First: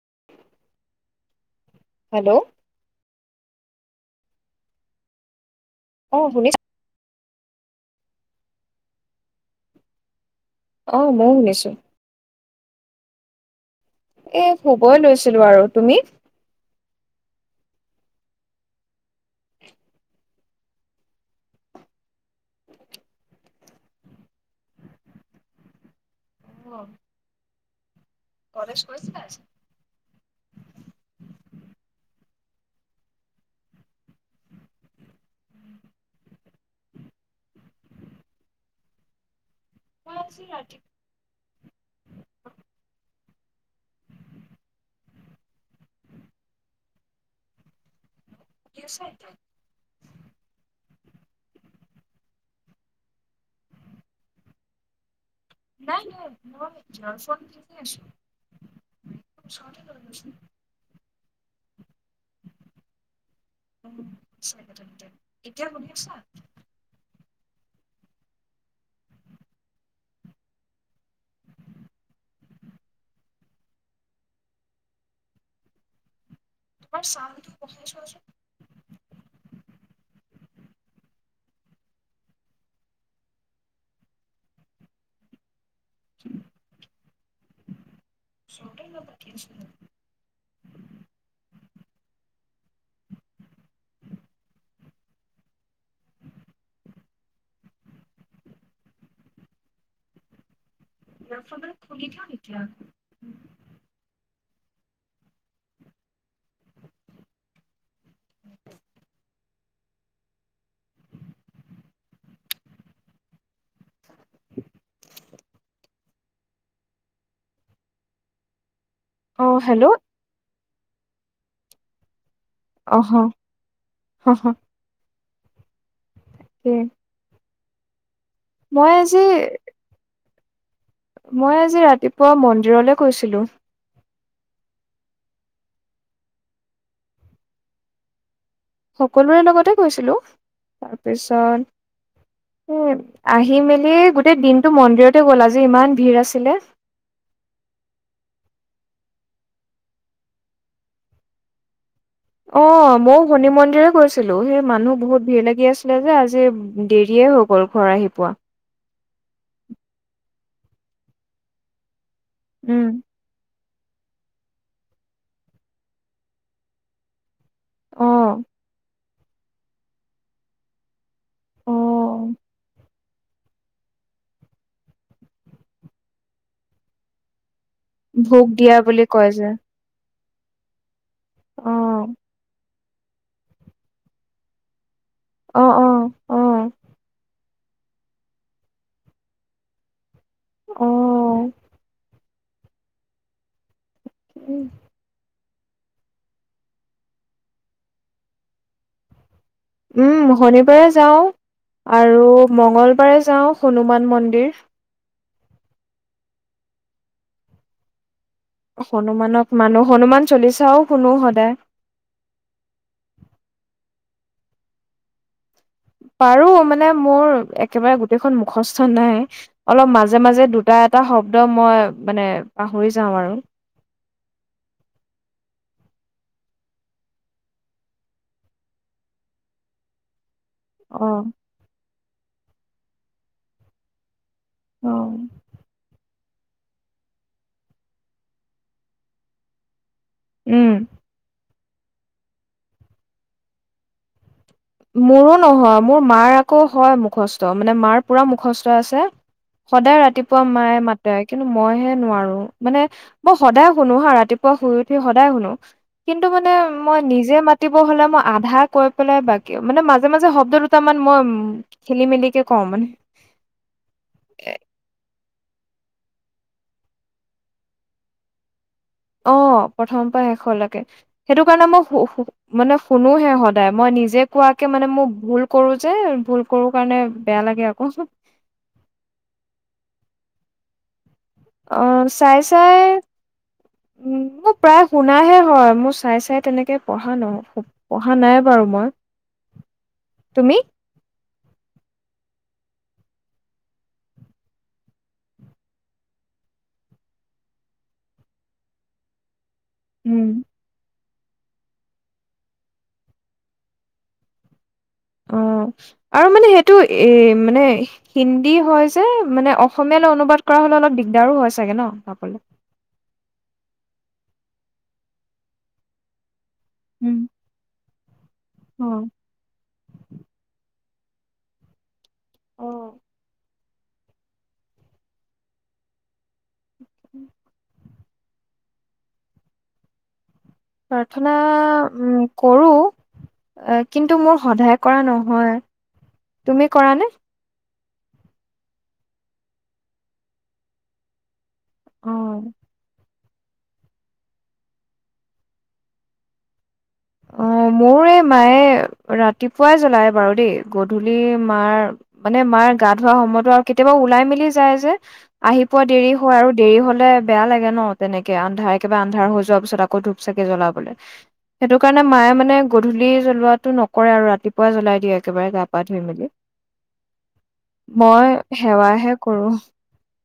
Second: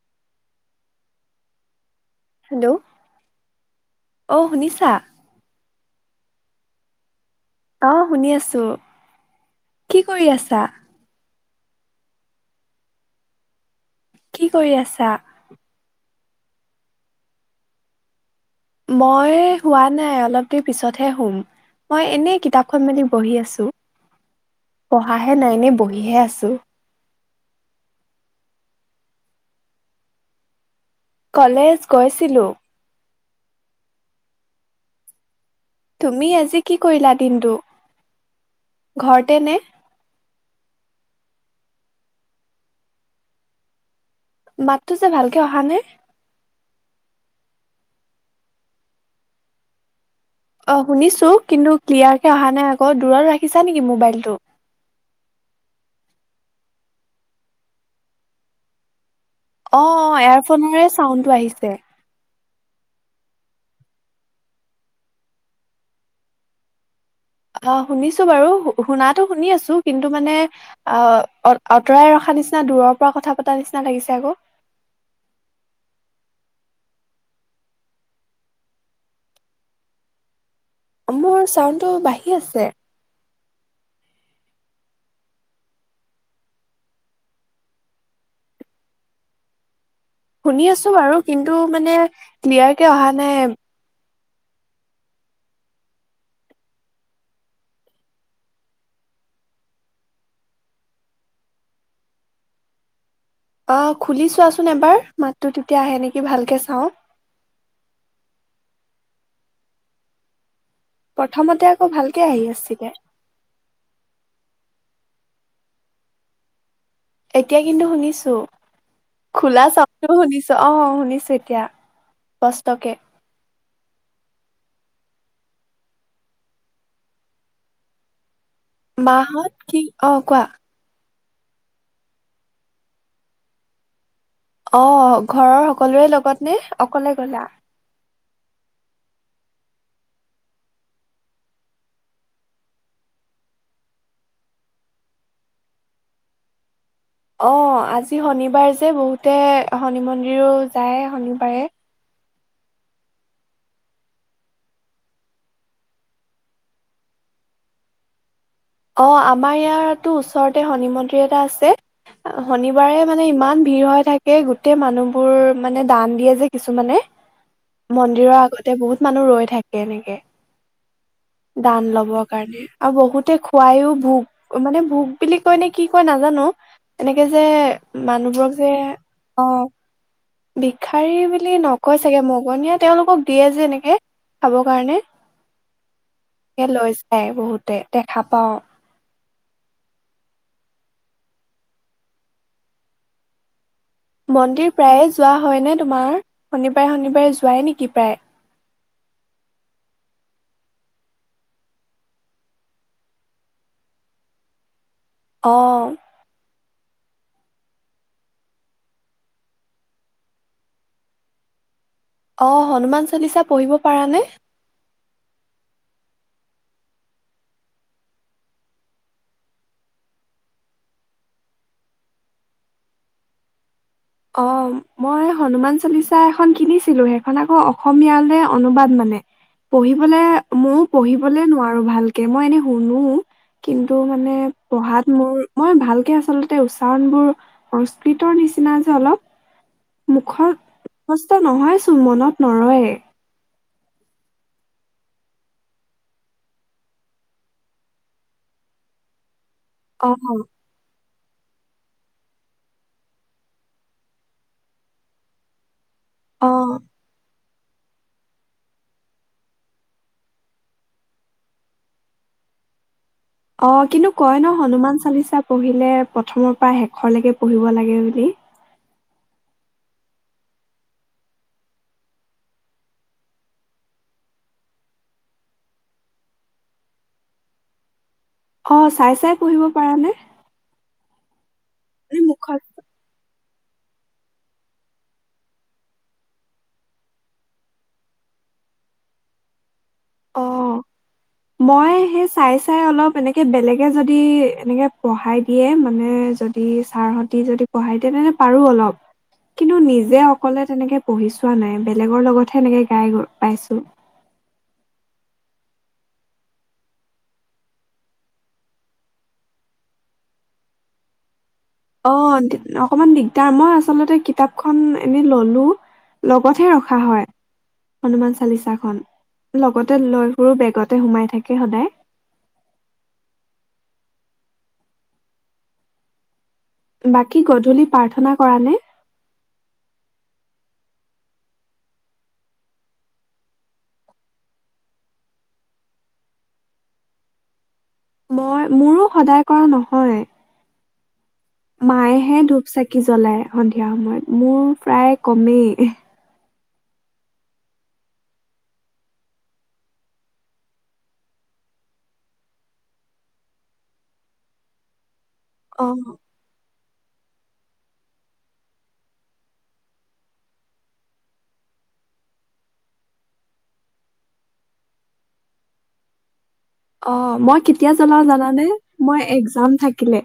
[inaudible] Hello অ শুনিছা অ শুনিছো অ শুনি আছো কি কৰি আছ অ ময়ো শুনিছো [inaudible] কি এ কৰি শুবই আছা লৈছিলো আৰু তুমি মই হোৱা নাই অলপ দেৰি পিছতহে হুম মই এনেই কিতাপখন মেলি বহি আছো পঢ়াহে নাই এনে বহিহে আছো অ কলেজ কৰিছিল আজ কলেজ গৈছিলো তুমি আজি কি কৰিলা দিনটো ঘৰতে নে মছ ৰা বাতটো যে ভালকে অহা নে [inaudible] অ শুনিছো কিন্তু ক্লিয়াৰকে অহা নাই আকৌ দূৰত ৰাখিছা নেকি মোবাইলটো নাই নাই মই জাৰ ফোন কিতি আছো ওচৰতে অ লৈ অ লৈছো এয়াৰফোনৰে চাউডটো আহিছে এতিয়া শুনি আছা আহ শুনিছো বাৰু শুনাতটো শুনি আছো কিন্তু মানে আহ আঁতৰাই ৰখা নিচিনা দূৰৰ পৰা কথা পতা নিচিনা লাগিছে আকৌ তোমাৰ চামটো কহাই চজ মোৰ চাউণ্ডটো বাঢ়ি আছে চট প শুনি আছো বাৰু কিন্তু মানে ক্লিয়াৰ কে অহা নাই নফাৰ খুলি থা এতিয়া আহ খুলি চোৱাচোন এবাৰ মাতটো তেতিয়া আহে নেকি ভালকে চাওঁ প্ৰথমতে আকৌ ভালকে আহি আছগে এতিয়া কিন্তু শুনিছো অ খোলা হেল্ল' চাওো শুনিছো অ শুনিছোঁ এতিয়া কষ্টকে অ হ হ হা তাকে বহত কি অও কোৱা। মই আজি ৰাতিপুৱা মন্দিৰলৈ গৈছিলোঁ। অ' ঘৰৰ সকলোৰে লগত নে অকলে গলা? সকলোৰে লগতে গৈছিলো তাৰপিছত এ আহি মেলি গোটেই দিনটো মন্দিৰতে গ'ল আজি ইমান ভিৰ আছিলে। অ' আজি শনিবাৰ যে বহুতে শনি মন্দিৰো যায় শনিবাৰে। অ' ময়ো শনি মন্দিৰে গৈছিলো সেই মানুহ বহুত ভিৰ লাগি আছিলে যে আজি দেৰিয়ে হৈ গ'ল ঘৰ আহি পোৱা। অ' আমাৰ ইয়াতো ওচৰতে শনি মন্দিৰ এটা আছে। উম, শনিবাৰে মানে ইমান ভিৰ হৈ থাকে গোটেই মানুহবোৰ মানে দান দিয়ে যে কিছুমানে। মন্দিৰৰ অ', আগতে বহুত মানুহ ৰৈ থাকে এনেকে দান লবৰ অ', কাৰণে। আৰু বহুতে খুৱায়ো ভোগ মানে ভোগ বুলি কৈনে কি কয় নাজানো এনেকে যে ভোগ দিয়া বুলি কয় যে। বিষাৰী বুলি নকয় অ', চাগে মগনীয়া তেওঁলোকক দিয়ে যে এনেকে খাব কাৰণে। অ', অ', অ', এ লৈ যায় বহুত। দেখা পাও। অ'। মন্দিৰ প্ৰায়ে যোৱা হয়নে তোমাৰ শনিবাৰে শনিবাৰে যোৱাই নেকি প্ৰায়? উম শনিবাৰে যাওঁ আৰু মঙ্গলবাৰে যাওঁ হনুমান মন্দিৰ। অ'। হনুমানক মানু হনুমান চলিছাও শুনো সদায়। পাৰা‌‌ নে? পাৰো মানে মোৰ একেবাৰে গোটেইখন মুখস্থন নাই অলপ মাজে মাজে দুটা এটা শব্দ মই মানে পাহৰি যাওঁ আৰু। অ' মই হনুমান চলিচা এখন কিনিছিলো সেইখন আকৌ অসমীয়ৈ অনুবাদ মানে পঢ়িবলৈ। ময়ও অ', পঢ়িবলে নোৱাৰো ভাল তাকে মই এনেই শুনো কিন্তু মানে অ'। পঢ়াত মোৰ মই ভালকে আ আচলতে উচ্চাৰণবোৰ সংস্কৃতৰ নিচিনা। অলপ। মুখৰ উম। মুখস্থ নহয়। চো মনত নৰয়ে মোৰো নহয় মোৰ মাৰ আকৌ হয় মুখস্থ মানে মাৰ পুৰা মুখস্থ আছে। সদায় অ ৰাতিপুৱা মায়ে মা কিন্তু মই হে নোৱাৰো মানে মই সদায় শুনো হা ৰাতিপুৱা শুই উঠি সদায় শুনো। কিন্তু মানে অ মই নিজে মা দ হলে মই আধা কৈ পেলাই ব ক মানে মাজে মাজে শব্দ দুটামান মই উম খেলি মেলিকে কওঁ মানে। অ' কিন্তু কয় এ ন হনুমান চালিচা পঢ়িলে প্ৰথমৰ পৰা শেষৰলৈকে পঢ়িব লাগে বুলি। অ' প্ৰথমৰ পৰা শেষলৈকে সেইটো কাৰণে মই মানে শুনোহে সদায় মই নিজে কোৱাকে মানে মই ভুল কৰো যে ভুল কৰো কাৰণে বেয়া লাগে আকৌ অ' চাই চাই পঢ়িব পাৰানে? অ' মানে চাই মুখত চাই উ মোৰ প্ৰায় শুনাহে হয় মোৰ চাই চাই তেনেকে পঢ়া ন পঢ়া নাই বাৰু মই, অ তুমি? মই সেই চাই চাই অলপ এনেকে বেলেগে যদি এনেকে পঢ়াই দিয়ে মানে যদি ছাৰহতি যদি পঢ়াই দিয়ে তেনে পাৰো অলপ কিন্তু নিজে উম। অকলে তেনেকে পঢ়ি চোৱা নাই। বেলেগৰ লগতহে এনেকে গাই পাইছোঁ। অ'। চাগে ন' [unintelligible] তাৰ মই আচলতে কিতাপখন এনে ল'লো, ল [unintelligible] ৰখা উম, হয় হনুমান চা চালিচাখন হয়। লগতে লৈ ফুৰোঁ বেগত তে সোমাই থাকে সদায় অ', বাকী গধূলি প্ৰাৰ্থনা কৰা নে? প্ৰাৰ্থনা, উম, কৰোঁ। কিন্তু মোৰ সদায় কৰা নহয়। তুমি কৰা নে? মই, মোৰো সদায় কৰা নহয়। অ মায়েহে ধূপ-চাকি জ্বলায়। সন্ধিয়া সময়ত মোৰ প্ৰায় কমেই অ', মোৰ এই মায়ে ৰাতিপুৱাই জ্বলায় বাৰু দেই। গধূলি মাৰ, মানে মাৰ গা ধোৱা সময়তো, আৰু কেতিয়াবা ওলাই-মেলি যায় যে আহি পোৱা দেৰি অ', হয়, আৰু দেৰি হ'ল লে বেয়া লাগে ন'। তেনেকে আন্ধাৰ, একেবাৰে আন্ধাৰ হৈ যোৱাৰ পিছত আকৌ ধূপ চাগে জ্বলাবলে সেইটো কাৰণে মায়ে, মানে, গধূলি জ্বলোৱাটো নকৰে আৰু ৰাতিপুৱাই জ্বলাই দিয়ে একেবাৰে গা-পা ধুই-মেলি অ' মই কেতিয়া জলাও জানানে সেৱাহে মই কৰো এক্জাম থাকিলে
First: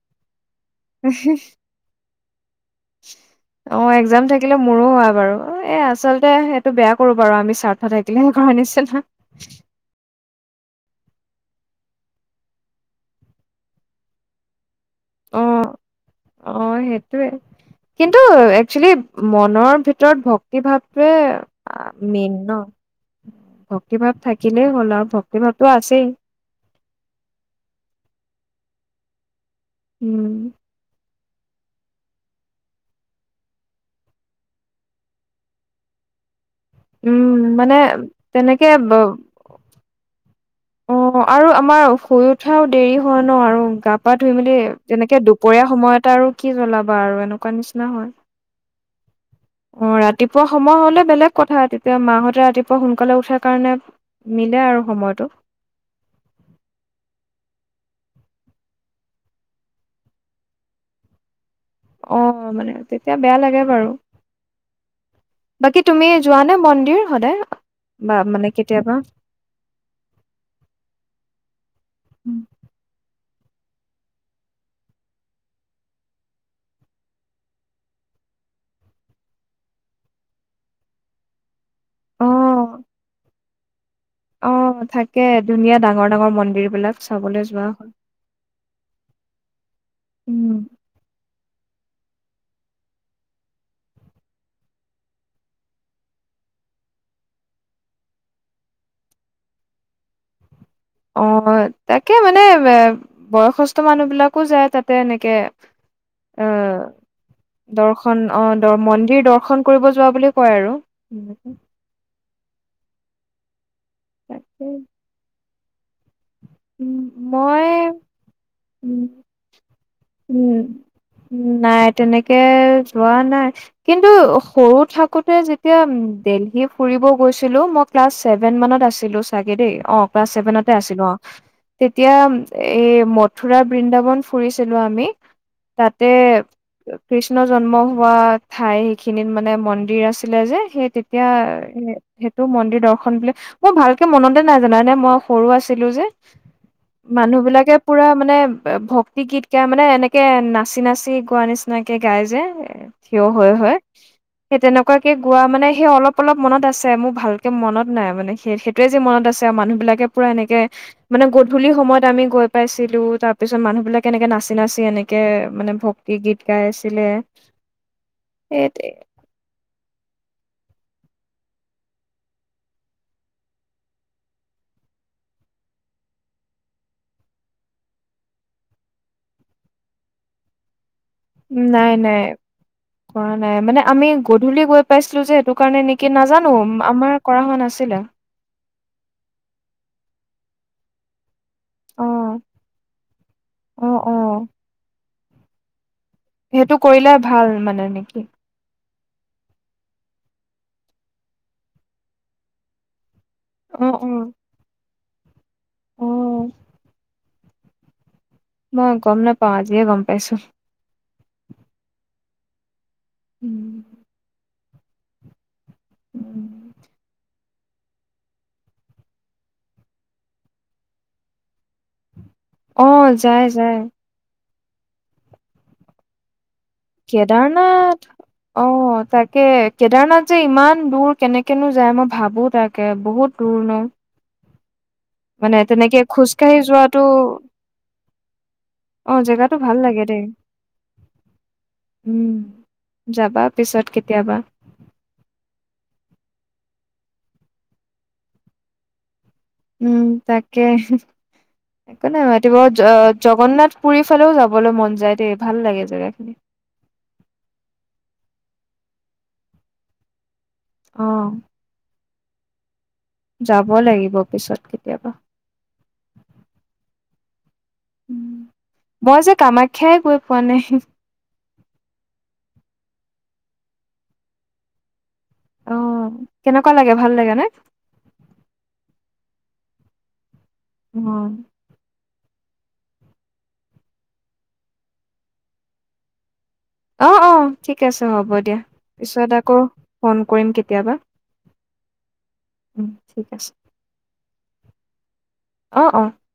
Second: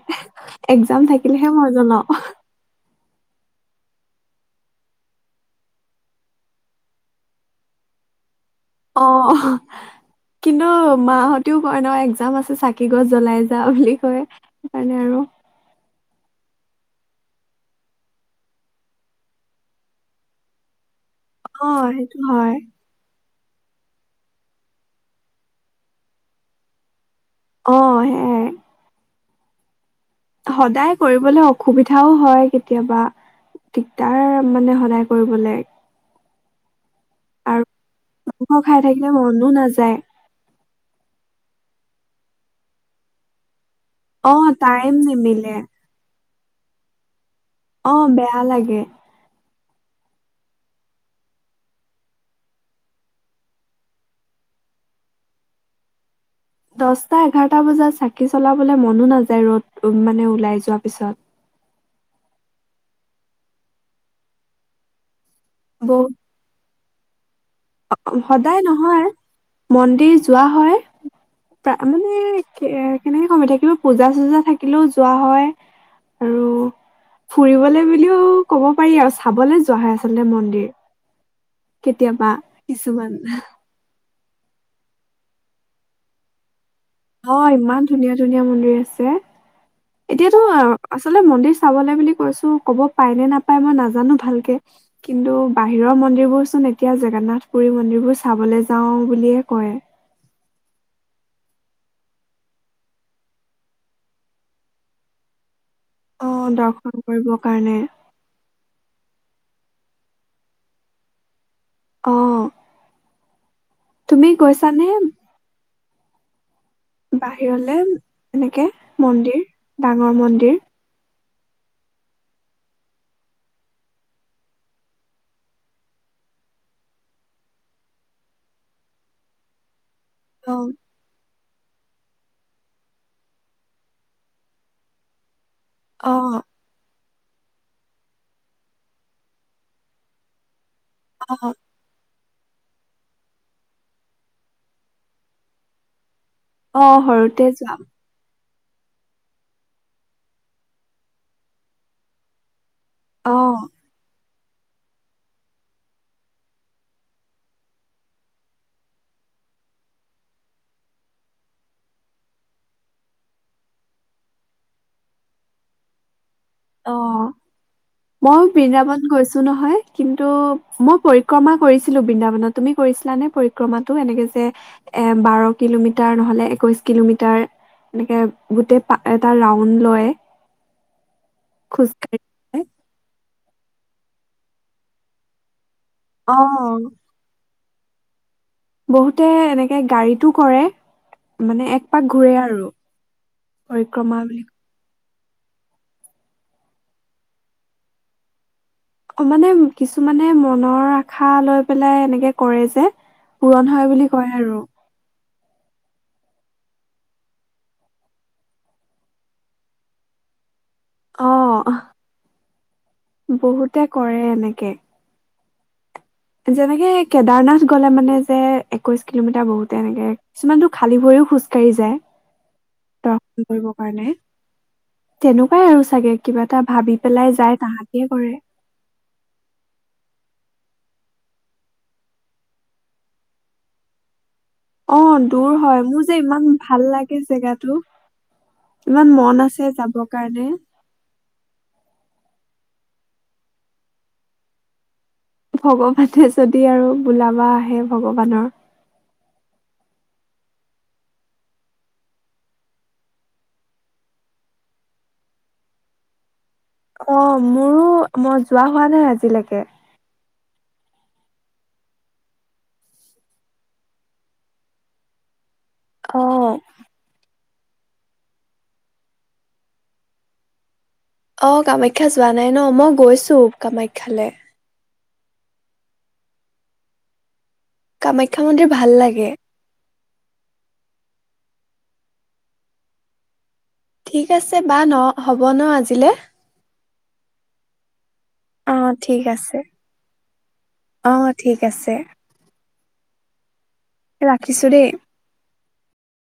এক্জাম থাকিলেহে মই জলাও। অ' এক্জাম থাকিলে মোৰো হয় বাৰু এ আচলতে সেইটো বেয়া কৰো বাৰু আমি স্বাৰ্থ থাকিলে। অ' কিন্তু মাহঁতেও ক ন এক্জাম আছে চাকি গছ জ্বলাই যা বুলি কয় সেইকাৰণে আৰু। অ অ' সেইটোৱে কিন্তু একচুৱেলি মনৰ ভিতৰত ভক্তি ভাৱ অ' সেইটো হয়। ভক্তিভাৱ থাকিলেই হ'ল আৰু ভক্তিভাৱটো আছেই। অ' সে উম সদায় কৰিব। লে অসুবিধাও হয় কেতিয়াবা দিগদাৰ মানে সদায় কৰিবলে। উম আৰু মানে মাংস তেনেকে খাই থাকিলে মনো নাযায়। অ' আৰু আমাৰ শুই উঠাও দেৰি হোৱা ন আৰু গা পা অ' ধুই মেলি টাইম তেনেকে নিমিলে। দুপৰীয়া সময়তেটা আৰু কি জ্বলাবা আৰু এনু অ' বেয়া লাগে। অ' ৰাতিপুৱা সময় হলে বেলেগ কথা তেতিয়া মাহতে ৰাতিপুৱা সোনকালে উঠাৰ কাৰণে মিলে আৰু সময়টো দহটা এঘাৰটা বজাত চাকি চলাবলৈ মনো নাযায় ৰ'দ মানে ওলাই যোৱাৰ পিছত অ' মানে তেতিয়া বেয়া লাগে বাৰু বাকী তুমি যোৱা নে মন্দিৰ সদায়? বা অ' মানে সদায় কেতিয়াবা? নহয় মন্দিৰ যোৱা হয় প্ৰ মানে কে কেনেকে কমি থাকিব পূজা চূজা থাকিলেও যোৱা হয় আৰু ফুৰিবলে বুলিও ক'ব পাৰি আৰু চাবলৈ যোৱা হয় আচলতে মন্দিৰ কেতিয়াবা অ', কিছুমান অ থাকে ধুনীয়া ডাঙৰ-ডাঙৰ মন্দিৰ বিলাক চাবলৈ অ' যোৱা ইমান হয়। ধুনীয়া-ধুনীয়া মন্দিৰ আছে। এতিয়াতো উম, আচলতে মন্দিৰ চাব লে বুলি কৈছো ক'ব পাই নে নাপায় মই নাজানো ভালকে কিন্তু বাহিৰৰ মন্দিৰবোৰ চোন এতিয়া জগন্নাথ পুৰী মন্দিৰবোৰ চাবলৈ যাও বুলিয়ে কয়। অ' তাকে মানে এ বয়সস্থ মানুহ বিলাকো যায় তাতে এনেকে অ' আহ দৰ্শন কৰিবৰ কাৰণে দৰ্শন অ' দ মন্দ দৰ্শন কৰিব যোৱা বুলি কয় আৰু। অ'। তুমি তাকে কৈছানে? উম, মই বাহিৰলে এনেকে উম মন্দিৰ ডাঙৰ উম, মন্দিৰ নাই তেনেকে যোৱা নাই কিন্তু সৰু থাকোতে যেতিয়া দেলহি ফুৰিব গৈছিলো। মই ক্লাছ চছেভেন মানত আছিলো চাগে দেই অ'। ক্লা অ' চছেভেনতে আছিলো অ'। তেতিয়া এ মথুৰাৰ বৃন্দাবন ফুৰিছিলো আমি। তাতে অ' কৃষ্ণ জন্ম হোৱা ঠাই সেইখিনিত মানে মন্দিৰ আছিলে যে সেই তেতিয়া অ' সেইটো মন্দিৰ দৰ্শন বোলে মই ভালকে মনতে নাই জানা নে মই সৰু আছিলো যে। অ' মানুহ সৰুতে বিলাকে যোৱা পুৰা মানে ভক্তি গীত গাই মানে এনেকে নাচি-নাচি গোৱা নিচিনাকে গাই যে। থিয় হৈ অ' হয়। সেই তেনেকুৱাকে গোৱা মানে সেই অলপ-অলপ মনত আছে। মোৰ ভালকে মনত নাই মানে সেই সেইটোৱে যেি মনত আছে। আৰু মানুহ বিলাকে পুৰা এনেকে মানে গধূলি সময়ত আমি গৈ পাইছিলো তাৰ পিছত মানুহ বিলাকে এনেকে নাচি-নাচি এনেকে মানে ভক্তি গীত গাই আছিলে অ' মইো সেই বৃন্দাবন গৈছো নহয় কিন্তু মই পৰ পৰিক্ৰমা কৰিছিলো বৃন্দাবনত তুমি কৰিছিলানে পৰিক্ৰমাটো এনেকে যে এ বাৰ কিলোমিটাৰ নহলে একৈশ কিলোমিটাৰ এনেকে গোট এটা ৰাউড লয়। নাই‌ নাই খোজকাঢ়ি ক নাই মানে আমি গধূলি গৈ পাইছিলো যে এইেই। কাৰণে নেকি অ নাজানো আমাৰ কৰা হোৱা নাছিল। ছিলা বহুতে এনেকে গাড়ীতটো কৰে। মানে এক অ পাক ঘূৰে আৰু অ পৰিক্ৰমা অ বুলি সেইটো কৰিলে ভাল মানে নেকি? মানে কিছুমানে মনৰ আশা লৈ পেলাই এনেকে কৰে যে। পূৰণ হয় বুলি কয় আৰু। অহ। মই গম নাপাওঁ আজিয়ে গম পাইছো। অহ। বহুতে কৰে এনেকে। যেনেকে কেদাৰনাথ গ'লে মানে যে একৈশ কিলোমিটাৰ বহুতে এনেকে কিছুমানটো খালী ভৰিও খোজকাঢ়ি যায়। অহ, দৰ্শন যায়, কৰিবৰ যায়। কাৰণে তেনেকুৱাই আৰু চাগে কিবা। এটা ভাবি পেলাই যায় তাহাঁতিয়ে কেদাৰনাথ কৰে অ', তাকে কেদাৰনাথ যে ইমান ইমান দূৰ কেনেকেনো যায় মই ভাবো তাকে বহুত দূৰনো। অ', দূৰ হয় মোৰ যে ইমান খোজকাঢ়ি ভাল যোৱাটো লাগে জেগাটো ইমান অ', মন জেগাটো আছে ভাল যাব লাগে দেই, কাৰণে। উম। যাবা পিছত কেতিয়াবা। ভগৱানে যদি আৰু বোলাবা আহে ভগৱানৰ। উম, তাকে একো নাই ৰাতিুৱা জগন্নাথ পুৰীৰ ফালেও যাবলৈ মন যায় দেই ভাল লাগে জেগাখিনি। অ', মোৰো মই যোৱা হোৱা নাই আজিলৈকে। অহ। যাব লাগিব পিছত কেতিয়াবা। অ'। মই যে কামাখ্যাই গৈ পোৱা নাই। অ', কামাখ্যা যোৱা নাই ন' মই গৈছো কামাখ্যালে। অ', কেনেকুৱা লাগে ভাল লাগে নে? কামাখ্যা মন্দিৰ ভাল লাগে। হয়। ঠিক আছে বা ন' হ'ব ন' আজিলে। অ', অ', ঠিক আছে। হ'ব দিয়া অ ঠিক পিছত আছে আকৌ ফোন কৰিম কেতিয়াবা। অ ঠিক আছে উম, ঠিক আছে। ৰাখিছো দেই। অ', অ'।